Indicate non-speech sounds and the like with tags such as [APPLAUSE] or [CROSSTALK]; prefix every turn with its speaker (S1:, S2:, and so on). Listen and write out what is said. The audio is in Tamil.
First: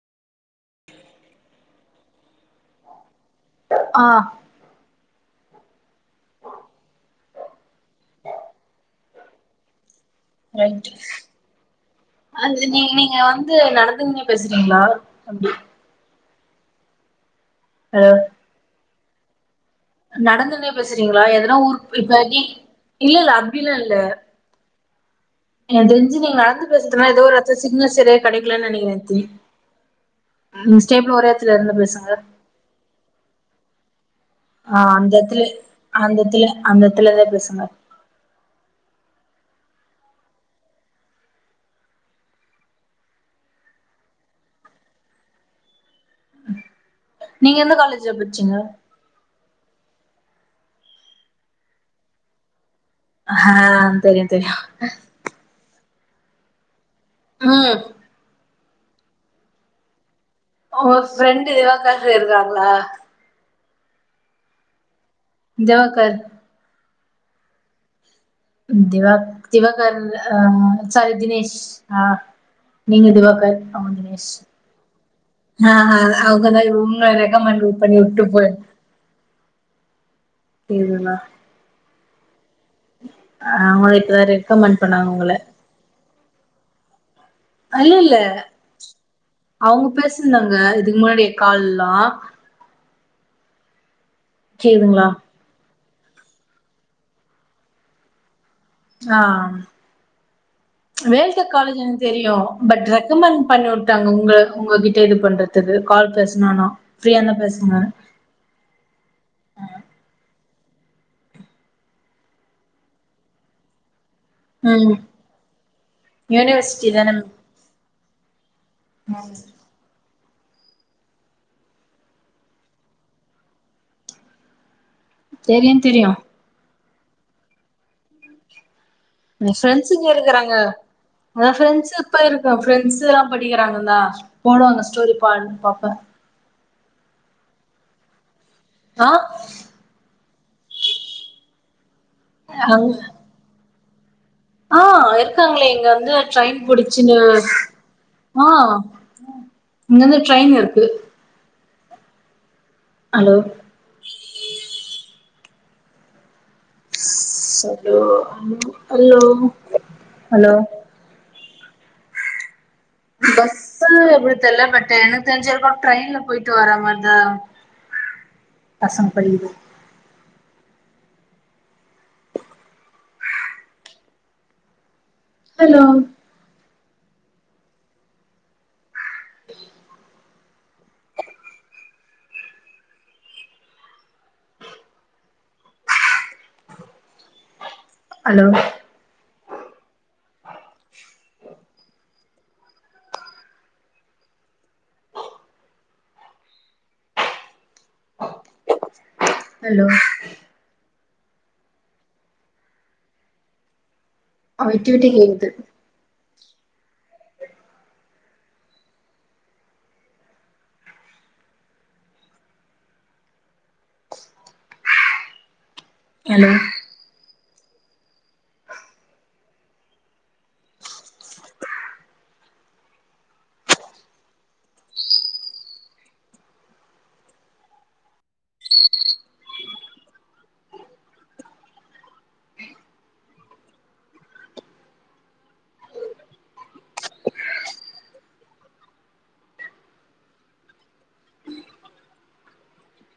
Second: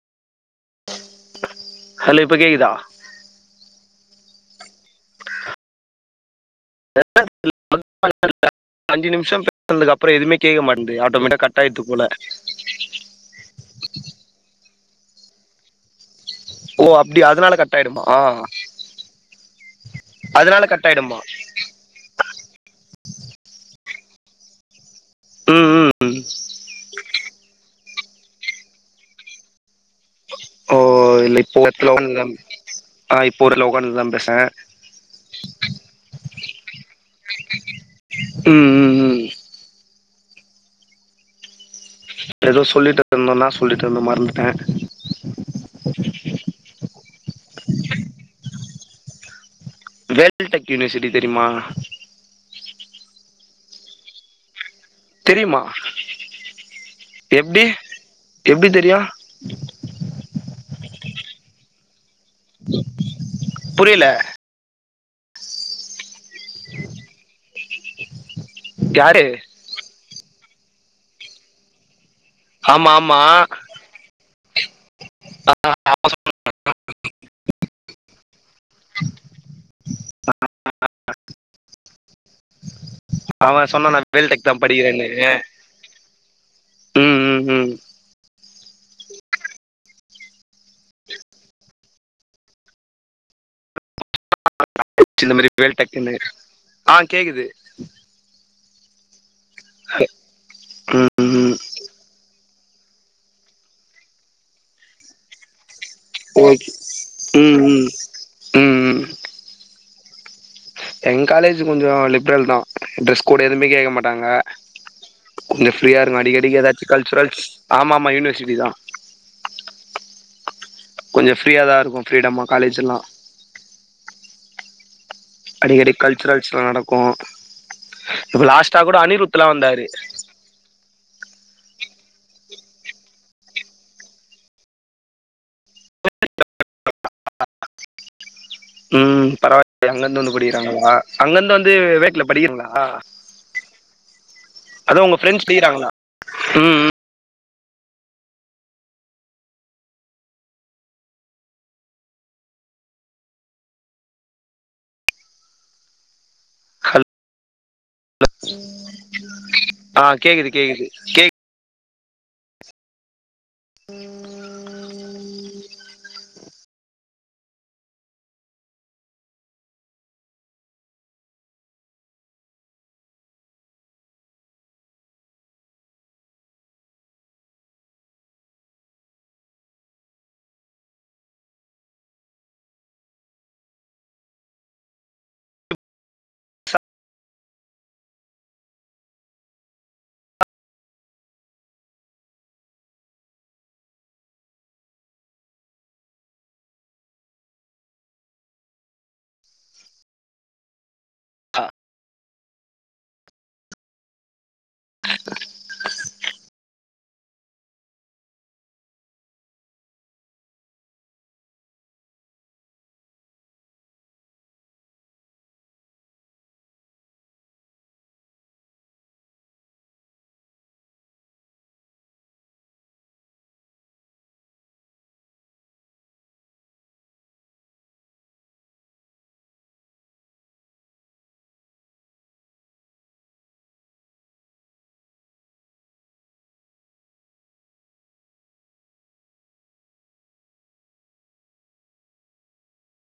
S1: உம
S2: ஹலோ இப்ப கேக்குதா
S1: ஆ
S2: [INAUDIBLE] அஞ்சு நிமிஷம் ட்னதுக் அப்புறோ எதுவுமே கேக்க மாட்டுது ஆட்டோமேட்டிக் ஆ கட் ஆயிட்து போல
S1: இ நீ நீங்க வந்து நடந்துங்ன்னே பேசுறீங்களா அப்டி
S2: ஓ அப்டி அதனால கட்டாயிடுமா
S1: நடந்துனே பேசுறீங்களா எதனா ஊர் இப்ப நீ இல்ல இல்ல அப்டில்லா இல்ல
S2: ம் ம்,
S1: எனக்கு தெஞ்சு
S2: ம்
S1: நீங்க நடந்து பேசுதுனால ஏதோ ஒரு எடத்துல சிக்னல் சரே கெடைக்கலன் நெனைக்கிறேன் தி
S2: ஓ
S1: நெக்ஸ்ட் டைம் ஒரே
S2: இல்ல
S1: இடத்துல
S2: இப்போ
S1: இருந்து பேசுங்க
S2: உட்காந்துதான் ஆ இப்ப ஒரு [UNINTELLIGIBLE] தா பேசே
S1: ஆ அந்தத்தில அந்தத்துல அந்தத்திலந்தே பேசுங்க
S2: ம் ம் ம் எதோ சொல்லிட்ருந்தோ நா சொல்லிட்ருந்தோம் மறந்துட்டே
S1: நீங்க எந்த காலேஜ்ல பச்சீங்க
S2: வேல்டெக் யூனிவர்சிட்டி தெரிமா
S1: ஆ தெரியு தெரியு
S2: தெரியுமா எப்டி
S1: ம்
S2: எப்டி தெரியும்
S1: ஓ ஃப்ரெண்டு தேவக்காச இருக்காங்க
S2: புரியல
S1: தெவாக்கர் திவ
S2: யாரு
S1: திவக்கர் அ சரி தினேஷ் ஆ
S2: ஆமா
S1: நீங்க
S2: ஆமா
S1: இது பார்க்க ஆவ்னேஷ் ஆ ஆ அவுங்கதா இவுங்கள ரெகமண்ட பண்ணி வுட்டு போயிட் எதுன்னா
S2: அவ
S1: அவங்க
S2: சொன்னானா
S1: இப்பதா
S2: வேல்டெக் தா
S1: ரெக்கமெண்ட்
S2: படிக்கிறேன்னு
S1: பண்ணாங்க உங்கள
S2: ம் ம் ம்
S1: இல்ல இல்ல அவுங்க பேசிருந்தாங்க இதுக்கு முன்னாடிய கால்லாம் கேகுதுங்ளா
S2: இந்த மாரி வேல் டக்குன்னு ஆ கேக்குது
S1: ஆ
S2: ஹ
S1: வேல் டெக் காலேஜ் எனக்கு தெரியு பட் ரெக்கமெண்ட் பண்ணி வுட்டாங்க உங்க உங்ககிட்ட இது பண்றதுக்கு கால் பேசனும்னா
S2: ஓகே
S1: ஃப்ரீயா இருந்தா பேசுங்க
S2: ம் ம் ம் எ காலேஜ் கொஞ்சம் லிபரல் தான் ட்ரெஸ் கோடு எதுவுமே கேக்க மாட்டாங்க
S1: ம்
S2: கொஞ்ச ஃப்ரீயா இருக்கூ அடிக்கடி
S1: யூனிவர்சிட்டி
S2: ஏதாச்சு கல்ச்சுரல்ஸ் ஆமா ஆமா யூனிவர்சிட்டி தா
S1: ம்
S2: கொஞ்ச ஃப்ரீயா தா இருக்கூ ஃப்ரீடமா காலேஜ் எல்லா
S1: தெரியு
S2: அடிக்கடி
S1: தெரியு
S2: கல்ச்சுரல்ஸ்லா நடக்கூ இப்ப லாஸ்டா கூட அனிரூத்
S1: என் ஃப்ரெண்ட்ஸுங்க இருகுறாங்க அதா ஃப்ரெண்ட்ஸு இப்ப இருக்கும் ஃரெண்ட்ஸு எல்லாம் படிக்கிறாங்க தான் போடுவாங்க ஸ்டோரி பானு பாப்பே
S2: [INAUDIBLE]
S1: ஆ
S2: ம் பரவால்ல அங்கந்து வந்து படிகிறாங்களா அங்கந்து வந்து வேட்டுல படிகிறிங்களா
S1: ஆ இருக்காங்களே இங்க வந்து ட்ரெயின்
S2: ம் ம்
S1: புடிச் இங்க ஆ இங்கந்து ட்ரெயின் இருக்கு அலோ
S2: ஹலோ
S1: ஹலோ ஹலோ
S2: கே
S1: பஸ்ஸா எப்டி தெர்ல பட்டு எனக்கு தெரிஞ்சு ஹெல்பாப் ட்ரெயின்ல போய்ட்டு வர மாரிதா பசங் படிக்கிது ஹலோ அலோ ஹலோ
S2: அ
S1: அ விட்டுவிட்டு கேக்து ஹலோ